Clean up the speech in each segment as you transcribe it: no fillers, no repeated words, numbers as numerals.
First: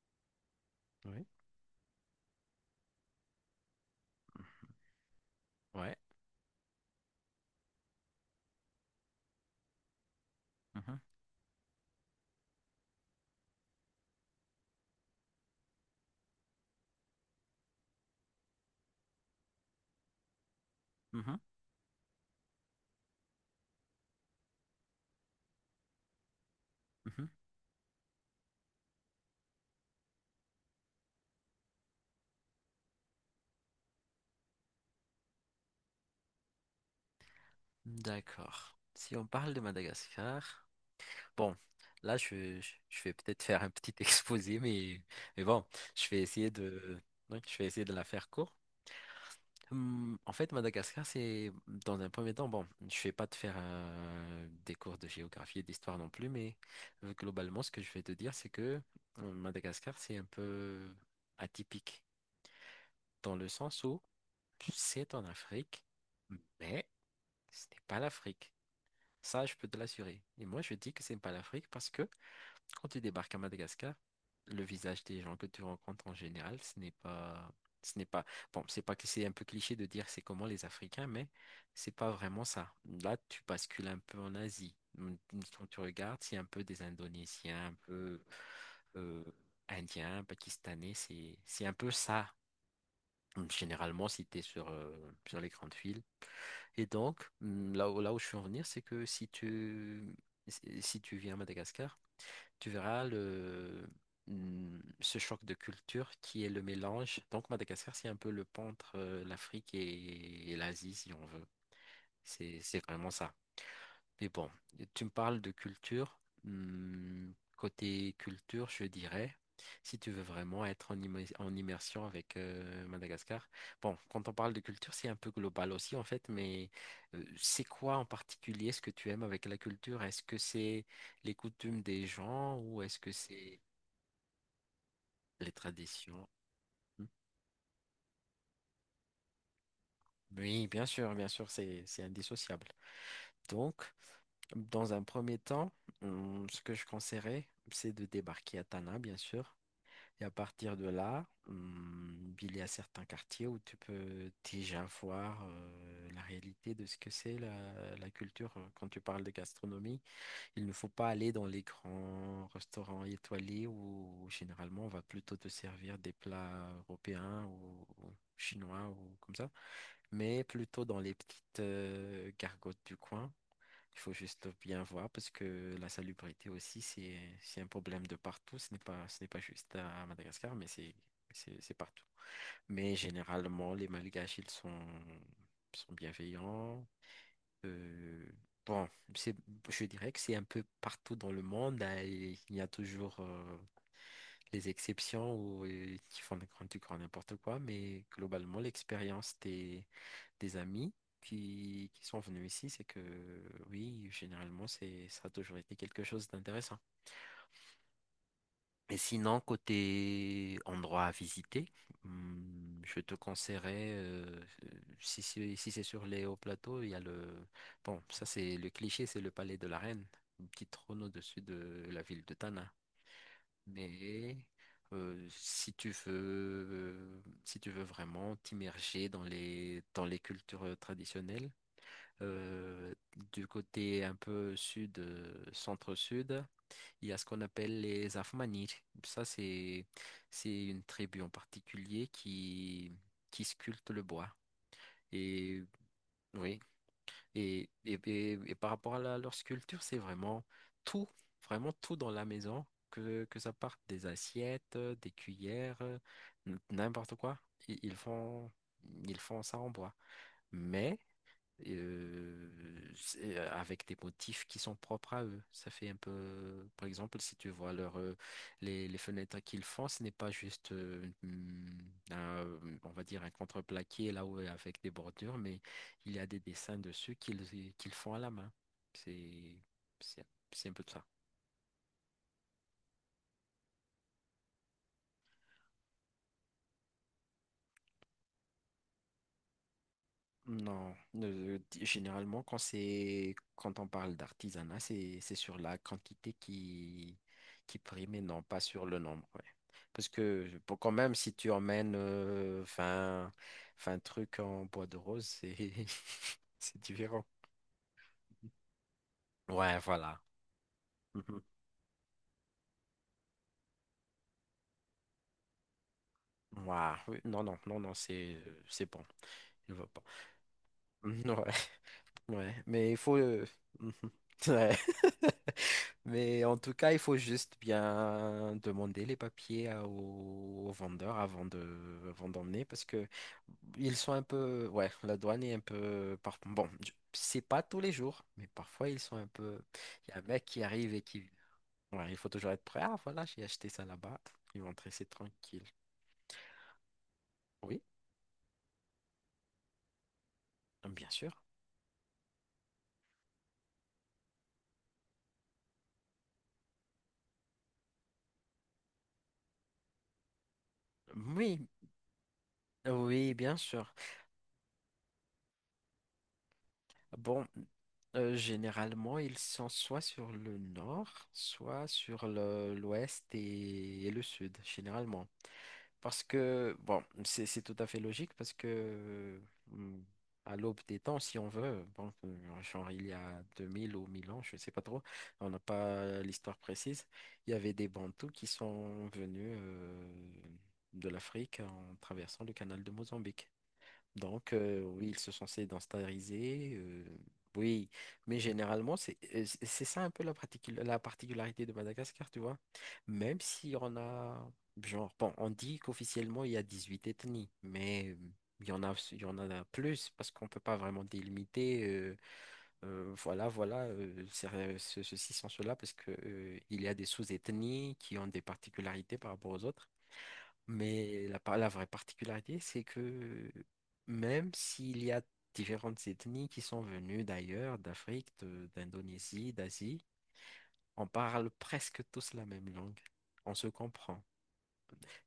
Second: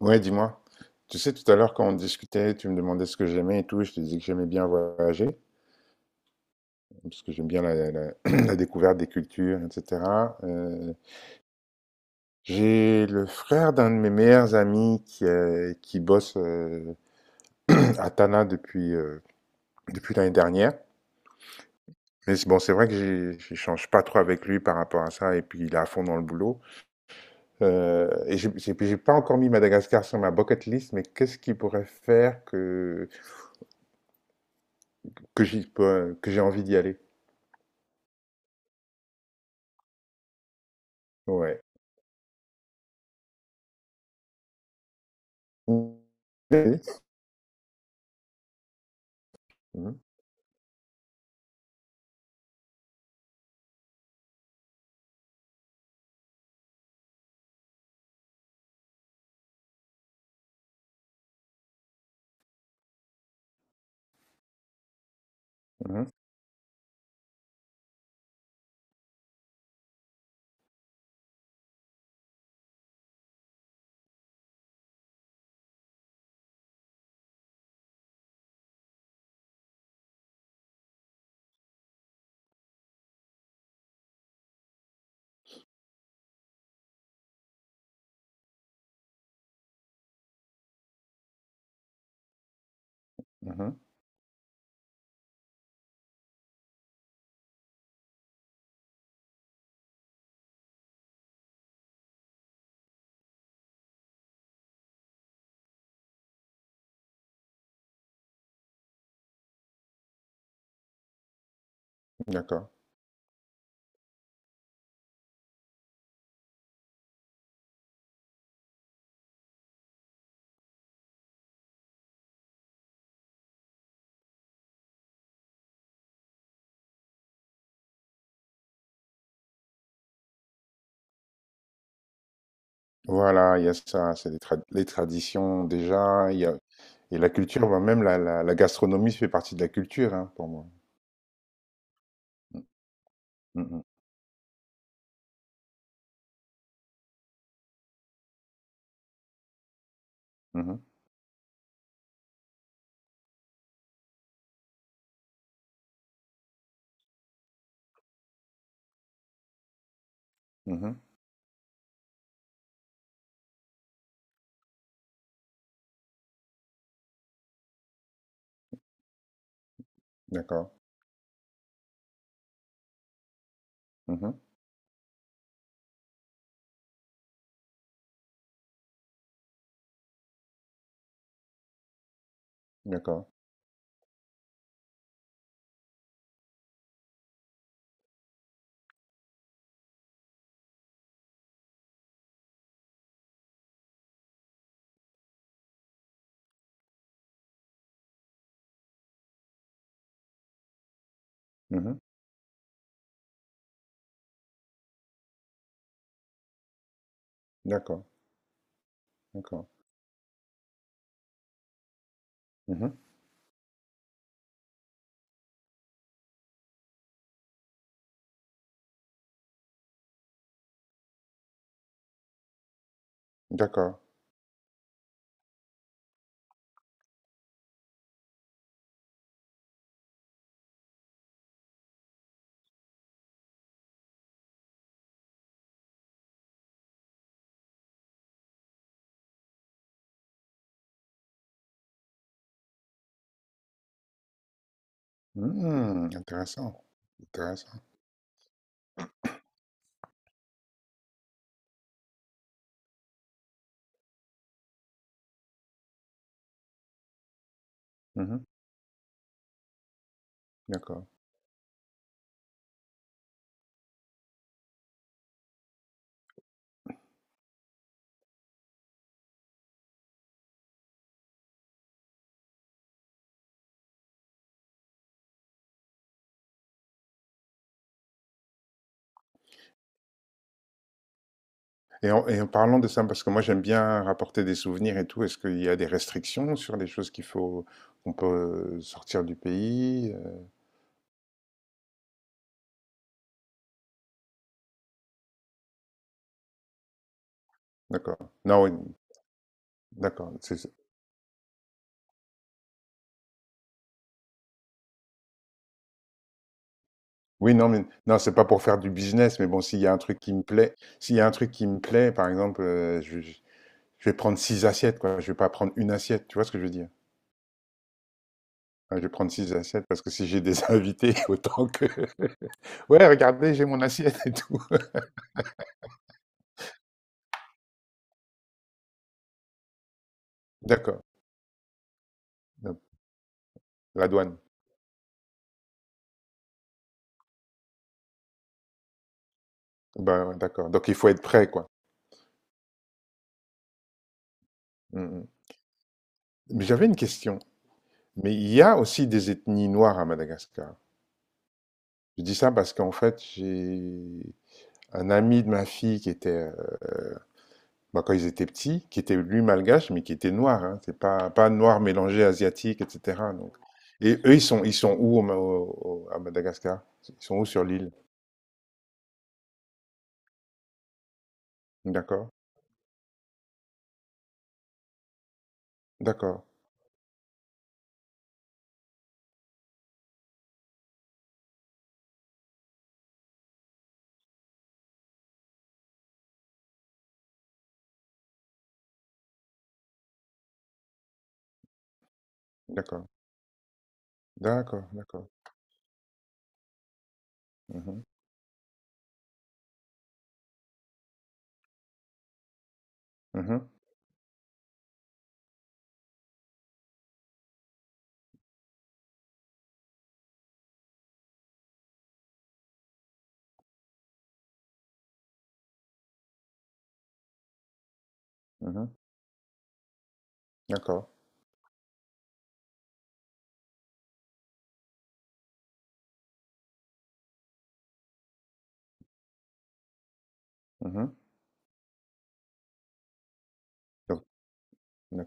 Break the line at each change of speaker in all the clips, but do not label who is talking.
Ouais, dis-moi. Tu
Oui.
sais, tout à l'heure, quand on discutait, tu me demandais ce que j'aimais et tout, je te disais que j'aimais bien voyager,
Ouais.
parce que j'aime bien la découverte des cultures, etc. Euh,
Mhm,
j'ai le frère d'un de mes meilleurs amis qui bosse à Tana depuis, depuis l'année dernière.
mhm,
Mais bon, c'est vrai que j'échange pas trop avec lui par rapport à ça, et puis il est à fond dans le boulot.
mhm.
J'ai pas encore mis Madagascar sur ma bucket list, mais qu'est-ce qui pourrait faire que, que j'ai envie d'y aller?
D'accord. Si on parle de Madagascar, bon,
Ouais.
je vais peut-être faire un petit exposé, mais bon,
Oui,
je vais essayer
oui.
de, ouais, je vais essayer de la faire court.
Mhm,
Madagascar, c'est dans un premier temps, bon, je vais pas te faire des cours de géographie et d'histoire non plus, mais globalement, ce que je vais te dire, c'est que Madagascar, c'est un peu atypique dans le sens où c'est en Afrique,
mhm,
mais ce n'est pas l'Afrique. Ça, je peux te l'assurer. Et moi, je dis que ce n'est pas l'Afrique parce que quand tu débarques à Madagascar, le visage des gens que tu rencontres en général, ce n'est pas, bon, c'est pas que c'est un peu cliché de dire c'est comment les Africains, mais c'est pas vraiment ça. Là, tu bascules un peu en Asie. Quand tu regardes, c'est un peu des Indonésiens, un peu euh, Indiens, Pakistanais, c'est un peu ça.
mhm.
Généralement, si tu es sur, sur les grandes villes, et donc, là où je suis en venir, c'est que si tu viens à Madagascar, tu verras ce choc de culture qui est le mélange. Donc, Madagascar, c'est un peu le pont entre l'Afrique et l'Asie, si on veut.
D'accord.
C'est vraiment ça. Mais bon, tu me parles de culture. Côté culture, je dirais, si tu veux vraiment être en, en immersion avec Madagascar. Bon, quand on parle de culture, c'est un peu global aussi en fait, mais c'est quoi en particulier ce que tu aimes avec la culture? Est-ce que c'est les coutumes des gens ou est-ce que
Voilà,
c'est
il y a ça, c'est les
les
traditions
traditions?
déjà, il y a,
Hmm.
et la culture, bah, même la gastronomie fait partie de la culture, hein, pour moi.
Oui, bien sûr, c'est indissociable. Donc,
Mhm,
dans un premier temps, ce que je conseillerais, c'est de débarquer à Tana, bien sûr. Et à partir
mhm,
de là, il y a certains quartiers où tu peux déjà voir la réalité de ce que c'est la culture. Quand tu parles de gastronomie, il ne faut
mhm.
pas aller dans les grands restaurants étoilés où, généralement on va plutôt te servir des plats européens ou chinois ou comme ça, mais
D'accord,
plutôt dans les petites gargotes du coin. Il faut
mhm,
juste bien voir parce que la salubrité aussi, c'est un problème de partout. Ce n'est pas juste à Madagascar, mais c'est partout. Mais
d'accord,
généralement, les Malgaches, sont bienveillants. Euh, bon, c'est, je dirais que c'est un peu partout dans le monde, hein, et il y a toujours les exceptions où, qui font du grand n'importe quoi, mais globalement, l'expérience des amis
mhm,
qui sont venus ici, c'est que oui, généralement, ça a toujours été quelque chose d'intéressant.
d'accord,
Et sinon,
d'accord,
côté endroit à visiter,
mhm,
je te conseillerais, si c'est sur les hauts plateaux, il y a le... Bon, ça c'est le cliché, c'est le palais de la Reine, une petite trône au-dessus de la ville de Tana.
d'accord.
Mais si tu veux vraiment t'immerger dans dans les cultures traditionnelles, euh, du côté un peu sud, centre-sud, il y a ce qu'on appelle les Afmanis. Ça, c'est, c'est une tribu en particulier qui sculpte le bois. Et
Hmm,
oui,
intéressant, intéressant.
et par rapport à leur sculpture, c'est vraiment tout, vraiment tout dans la maison, que ça parte des assiettes, des cuillères, n'importe quoi. Ils ils
Mhm,
font, ils font ça en bois. Mais
d'accord.
euh, avec des motifs qui sont propres à eux. Ça fait un peu, par exemple, si tu vois leur, les fenêtres qu'ils font, ce n'est pas juste, on va dire, un contreplaqué là où avec des bordures, mais il y a des dessins dessus qu'ils font à la main. C'est, c'est, c'est un peu de ça.
Et en parlant de ça, parce que moi j'aime bien rapporter des souvenirs et tout, est-ce qu'il y a des restrictions sur les choses qu'il faut, qu'on peut sortir du pays?
Non, généralement quand on parle d'artisanat, c'est sur la quantité qui prime et
D'accord.
non pas
Non, oui,
sur le nombre. Ouais. Parce
d'accord.
que pour quand même, si tu emmènes 20, 20 trucs en bois de rose, c'est c'est différent.
Oui, non, mais non, c'est pas pour faire du business, mais bon,
Ouais,
s'il y a un
voilà.
truc qui me plaît, s'il y a un
Mhm.
truc qui me plaît, par exemple, je vais prendre six assiettes, quoi. Je vais pas prendre une assiette, tu vois ce que je veux dire?
Ouah, oui, non, non, non, non, c'est
Hein, je
bon.
vais prendre six
Il va
assiettes parce
pas.
que si j'ai des invités,
Ouais.
autant que.
Ouais, mais il
Ouais,
faut...
regardez, j'ai mon assiette et tout.
Ouais. Mais en tout cas, il faut juste bien demander les papiers aux, aux
D'accord.
vendeurs avant de, avant d'emmener
Donc,
parce que ils
la
sont un
douane.
peu, ouais, la douane est un peu, c'est pas tous les jours, mais parfois ils sont un peu, il y a un
Ben, ouais,
mec qui
d'accord. Donc
arrive
il
et
faut être prêt, quoi.
ouais, il faut toujours être prêt. Ah, voilà, j'ai acheté ça là-bas. Ils vont te
Mm,
laisser
mm.
tranquille.
Mais j'avais une question.
Oui,
Mais il y a aussi des ethnies noires à Madagascar.
bien sûr.
Je dis ça parce qu'en fait, j'ai un ami de ma fille qui était bah, quand ils étaient petits, qui était lui malgache, mais qui était noir. Hein. C'est pas, pas
Oui,
noir mélangé asiatique, etc.
oui,
Donc.
bien sûr.
Et eux, ils sont où au Ma- au- au- à Madagascar? Ils sont
Bon,
où sur l'île?
généralement, ils sont soit sur le nord, soit sur
D'accord,
l'ouest et le sud, généralement. Parce
d'accord,
que, bon, c'est tout à fait logique parce que hum, à l'aube des temps, si on veut, bon, genre il y a 2000 ou 1000 ans, je ne sais pas trop, on n'a pas l'histoire précise, il y avait des Bantous qui sont venus de l'Afrique en traversant le canal de
d'accord,
Mozambique. Donc,
d'accord,
oui, ils
d'accord.
se sont censés d'instariser. Oui,
Mhm,
mais généralement, c'est c'est ça un peu la particularité de Madagascar, tu vois. Même
mhm,
si on a, genre, bon, on dit qu'officiellement, il y a 18 ethnies, mais il y en a plus parce qu'on ne peut pas vraiment délimiter, ceci sans cela, parce que, il y a des sous-ethnies qui ont des
mhm,
particularités par rapport aux autres.
d'accord,
Mais la vraie particularité, c'est que même s'il y a différentes ethnies qui sont venues d'ailleurs, d'Afrique, d'Indonésie, d'Asie, on
mhm.
parle presque tous la même langue. On se comprend.
Donc,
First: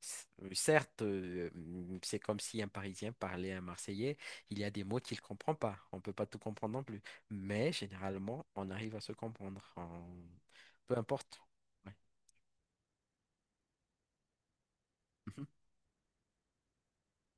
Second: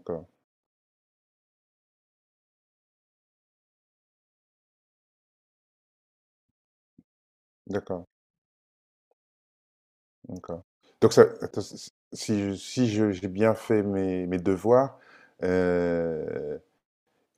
Certes, c'est comme si un Parisien parlait à un Marseillais, il y a des mots qu'il ne comprend pas. On ne peut pas tout comprendre non plus. Mais
d'accord,
généralement, on arrive à se comprendre. On-
d'accord.
peu
Donc, ça,
importe.
attends, si
Ouais.
si je, si je- j'ai bien fait mes, mes devoirs,
Mhm.
euh,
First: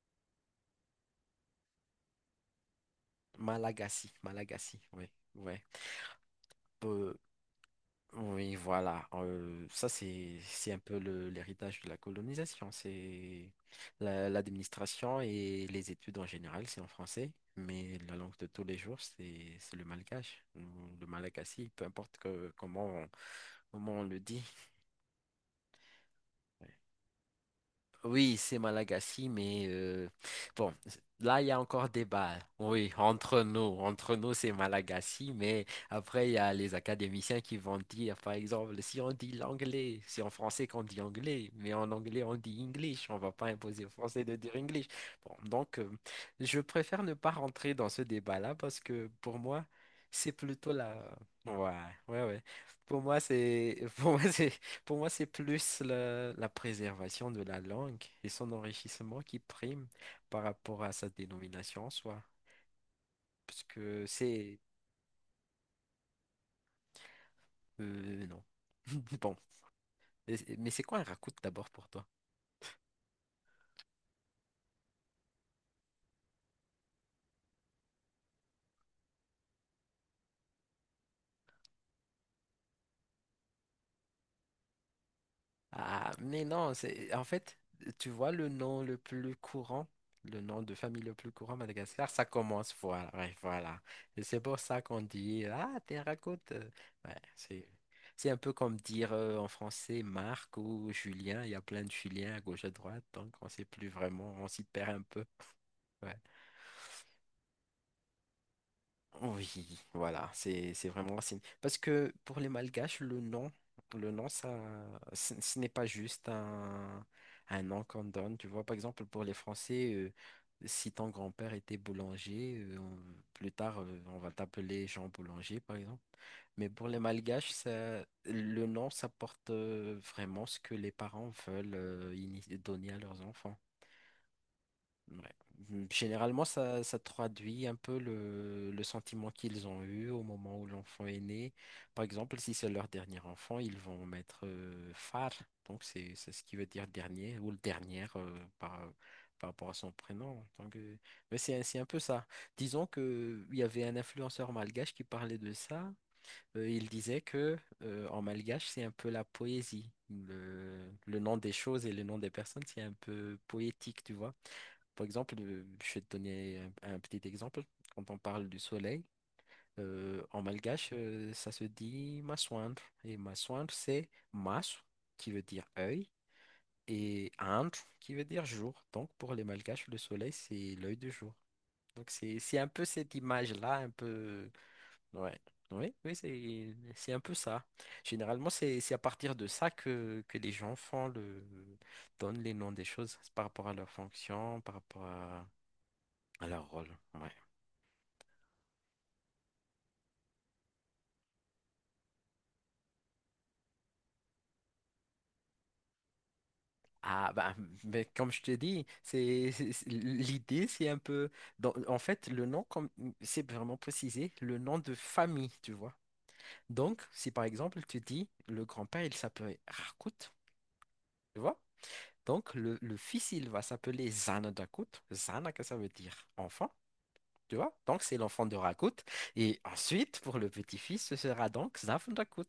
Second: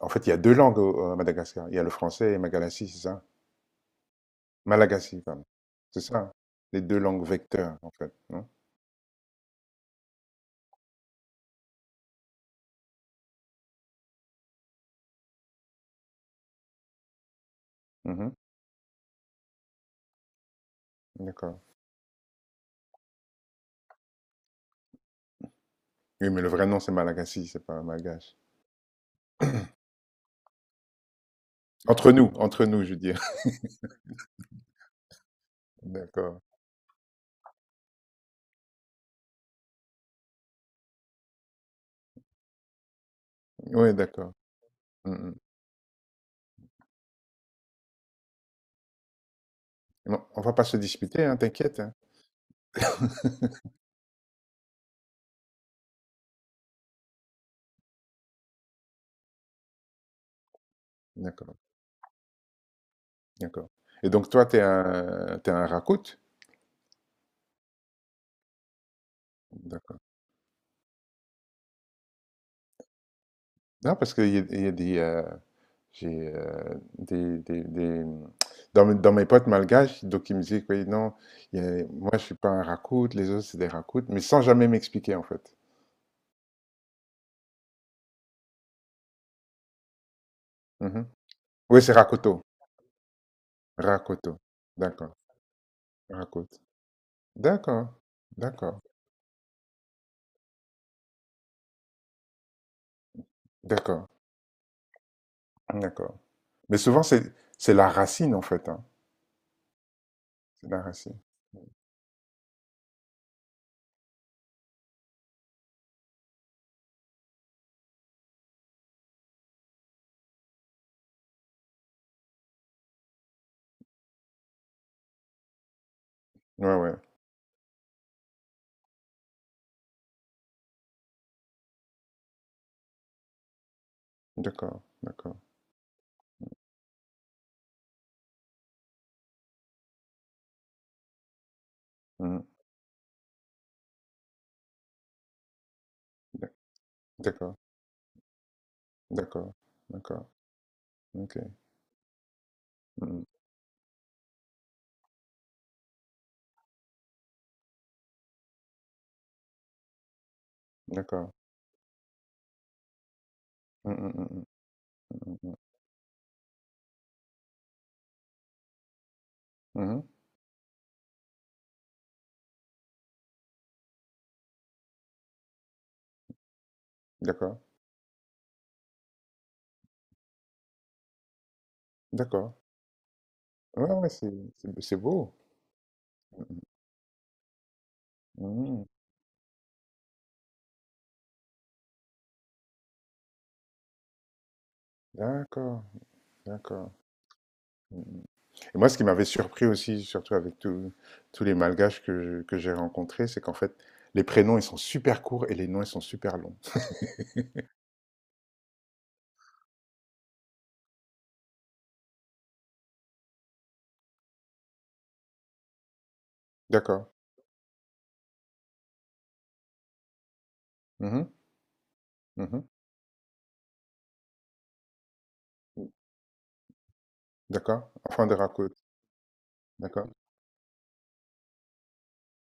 en fait, il y a deux langues à Madagascar. Il y a le français et Malagasy, c'est ça?
Malagasy, Malagasy, oui.
Malagasy, pardon. C'est ça, hein. Les 2
Ouais.
langues vecteurs, en fait, non?
Oui, voilà. Ça, c'est un peu l'héritage de la colonisation. C'est l'administration et les études en général, c'est en français, mais la
Mmh,
langue de tous les jours, c'est le malgache, ou le
d'accord.
malagasy, peu importe que, comment, comment on le dit.
Oui, mais le vrai nom, c'est Malagasy, c'est pas malgache.
Oui, c'est Malagasy, mais bon, là, il y a encore débat.
Entre nous, je
Oui,
veux dire.
entre nous, c'est Malagasy, mais après, il y
D'accord.
a les académiciens qui vont dire, par exemple, si on dit l'anglais, c'est en français qu'on dit anglais, mais en anglais, on dit English, on va pas imposer aux
Oui,
Français
d'accord.
de dire English.
Mmh.
Bon, donc, je préfère ne pas rentrer dans ce débat-là parce que pour moi,
Non,
c'est
on va pas
plutôt
se
la...
disputer, hein,
Ouais,
t'inquiète, hein.
ouais, ouais. Pour moi, c'est... Pour moi, c'est plus la préservation de la langue et son enrichissement qui prime par rapport à sa
D'accord,
dénomination en soi. Parce
d'accord.
que
Et donc toi,
c'est...
t'es un Rakout?
Non. Bon.
D'accord.
Mais c'est quoi un racout d'abord pour toi?
Non, parce qu'il y a des, j'ai, des dans mes potes malgaches, donc ils me disaient: «Oui, non, il y a moi, je suis pas un Rakout, les autres, c'est des Rakouts», mais sans jamais m'expliquer, en fait.
Ah, mais non, c'est en fait, tu vois le nom le plus courant, le nom de famille
Mmh.
le plus courant à
Oui, c'est
Madagascar, ça
Rakoto.
commence, voilà, ouais, voilà. Et
Rakoto.
c'est pour ça qu'on
D'accord.
dit, ah, terracote, raconte.
Rakoto.
Ouais,
D'accord.
c'est un peu comme
D'accord.
dire en français Marc ou Julien, il y a plein de Julien à gauche à droite, donc on sait plus
D'accord.
vraiment, on s'y perd un peu.
D'accord.
Ouais.
Mais souvent, c'est la racine, en fait, hein.
Oui, voilà,
C'est la
c'est vraiment
racine.
racine. Parce que pour les Malgaches, le nom, ce n'est pas un nom qu'on donne. Tu vois, par exemple, pour les Français, si ton grand-père était boulanger, plus tard, on va t'appeler Jean Boulanger, par exemple. Mais
Ouais,
pour
ouais.
les Malgaches, ça, le nom, ça porte vraiment ce que les parents veulent donner à leurs enfants.
D'accord. D'accord.
Ouais. Généralement, ça traduit un peu le sentiment qu'ils ont eu au moment où l'enfant est né. Par exemple,
Mhm.
si c'est leur dernier enfant, ils vont mettre Far, donc c'est ce
D'ac-
qui veut dire dernier ou
D'accord.
le dernière par
D'accord.
rapport à son
D'accord.
prénom. Donc, mais
Ok.
c'est un peu ça. Disons que
Mhm.
il y avait un influenceur malgache qui parlait de ça. Il disait que en malgache, c'est un peu la poésie. Le
D'accord.
nom des choses et le nom des personnes, c'est un peu poétique,
Mhm,
tu vois.
mhm,
Par exemple,
mhm,
je vais te donner un petit exemple. Quand on parle du soleil,
mhm. Mhm.
en malgache, ça se dit maswandre. Et maswandre, c'est mas, qui veut dire œil, et
D'accord.
andre, qui veut dire jour. Donc, pour les malgaches, le soleil, c'est l'œil du jour. Donc,
D'accord.
c'est un peu cette image-là, un
Ouais, ouais,
peu.
c'est beau.
Ouais. Oui, oui, c'est un peu ça. Généralement,
Mhm.
c'est à partir de ça que les gens font donnent les noms des choses par rapport à leur fonction, par rapport à
D'accord.
alors, rôle,
D'accord.
ouais.
Mmh. Et moi, ce qui m'avait surpris aussi, surtout avec tous les malgaches que j'ai rencontrés, c'est qu'en fait, les prénoms, ils sont super courts et les noms, ils sont super longs.
Ah, bah, mais comme je te dis, l'idée, c'est un peu. En fait, le nom, comme c'est vraiment précisé, le nom de famille, tu vois. Donc,
D'accord.
si par exemple, tu dis le grand-père, il s'appelait Rakout,
Mhm,
tu vois. Donc,
mhm.
le fils, il va s'appeler Zanadakut. Zana, que ça veut dire enfant, tu vois.
D'accord.
Donc, c'est
Enfin, de
l'enfant de
raconte.
Rakout. Et
D'accord.
ensuite, pour le petit-fils, ce sera donc Zafndakut.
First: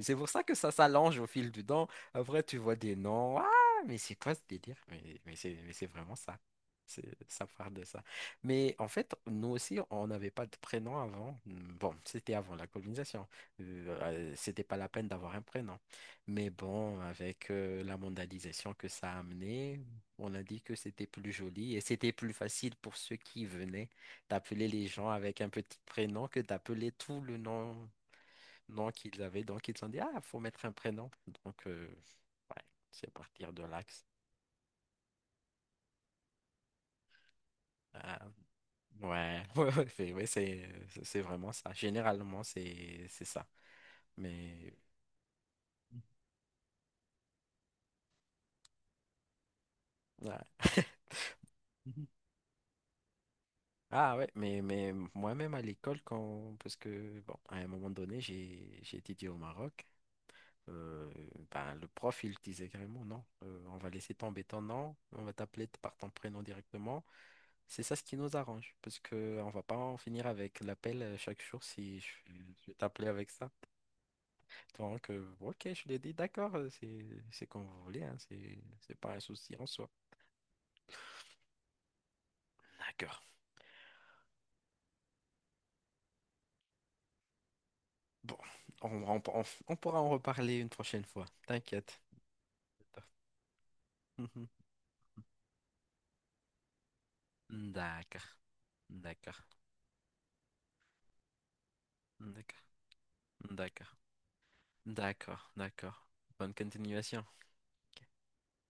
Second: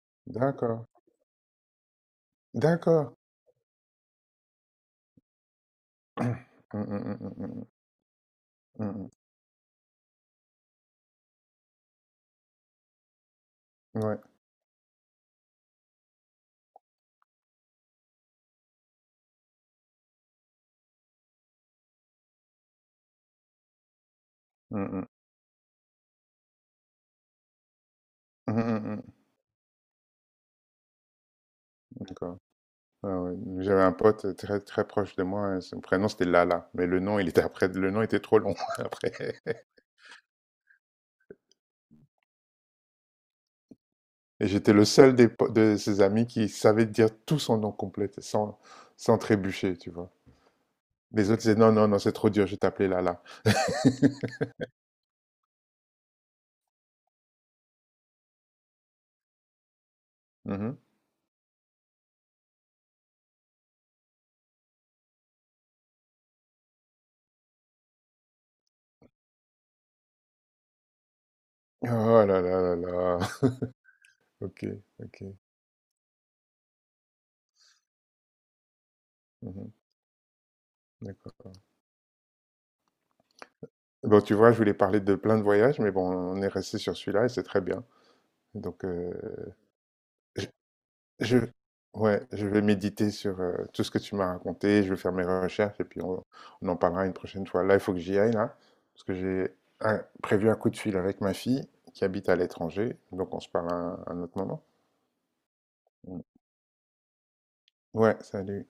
C'est pour ça que ça
D'accord.
s'allonge au fil du temps. Après, tu vois des
D'accord.
noms. Ah, mais c'est quoi ce délire? Mais c'est vraiment ça.
Mm,
C'est,
mm, mm,
ça
mm,
part de ça. Mais
mm,
en
mm,
fait, nous aussi, on n'avait pas de prénom avant. Bon, c'était avant la colonisation.
mm. Ouais.
C'était pas la peine d'avoir un prénom. Mais bon, avec la mondialisation que ça a amené, on a dit que c'était plus joli et c'était plus facile pour ceux qui venaient d'appeler
Mm,
les
mm.
gens avec un petit prénom que d'appeler tout le nom.
Mm, mm,
Donc,
mm.
ils avaient, donc, ils ont dit, ah, faut mettre un prénom. Donc,
D'accord.
ouais, c'est
Ah ouais.
partir de
J'avais un
l'axe.
pote très très proche de moi, son prénom c'était Lala, mais le nom il était après, le nom
Ah,
était trop long après.
ouais, ouais, ouais, c'est ouais, c'est vraiment ça. Généralement, c'est ça.
Et
Mais,
j'étais le seul de ses amis qui savait dire tout son nom complet, sans, sans trébucher, tu vois.
ouais.
Les autres disaient, non, non, non,
Mhm.
c'est trop dur, je vais t'appeler là là.
Ah ouais, mais moi-même à l'école, quand, parce que, bon, à un moment donné, j'ai étudié au Maroc,
Mhm.
euh, ben, le prof, il disait carrément, non, on va laisser tomber ton nom, on va t'appeler par ton prénom directement. C'est ça ce qui nous arrange, parce que on va pas en finir avec l'appel chaque jour si
Oh là là
je vais
là
t'appeler
là.
avec ça.
Ok,
Donc,
ok.
ok, je l'ai dit, d'accord, c'est comme vous voulez, hein, c'est pas un souci en
Mhm,
soi.
d'accord.
D'accord.
Bon, tu vois, je voulais parler de plein de voyages, mais bon, on est resté sur celui-là et c'est très bien.
Bon,
Donc, euh,
on pourra en reparler une prochaine fois,
Je,
t'inquiète.
ouais, je vais méditer sur tout ce que tu m'as
Mhm.
raconté, je vais faire mes recherches et puis on en parlera une prochaine fois. Là, il faut que j'y
D'accord,
aille, là, parce que
d'accord,
j'ai prévu un coup de fil avec ma fille qui habite à
d'accord,
l'étranger, donc on se parle à
d'accord,
un autre moment.
d'accord, d'accord.
Mm.
Bonne continuation.
Ouais, salut.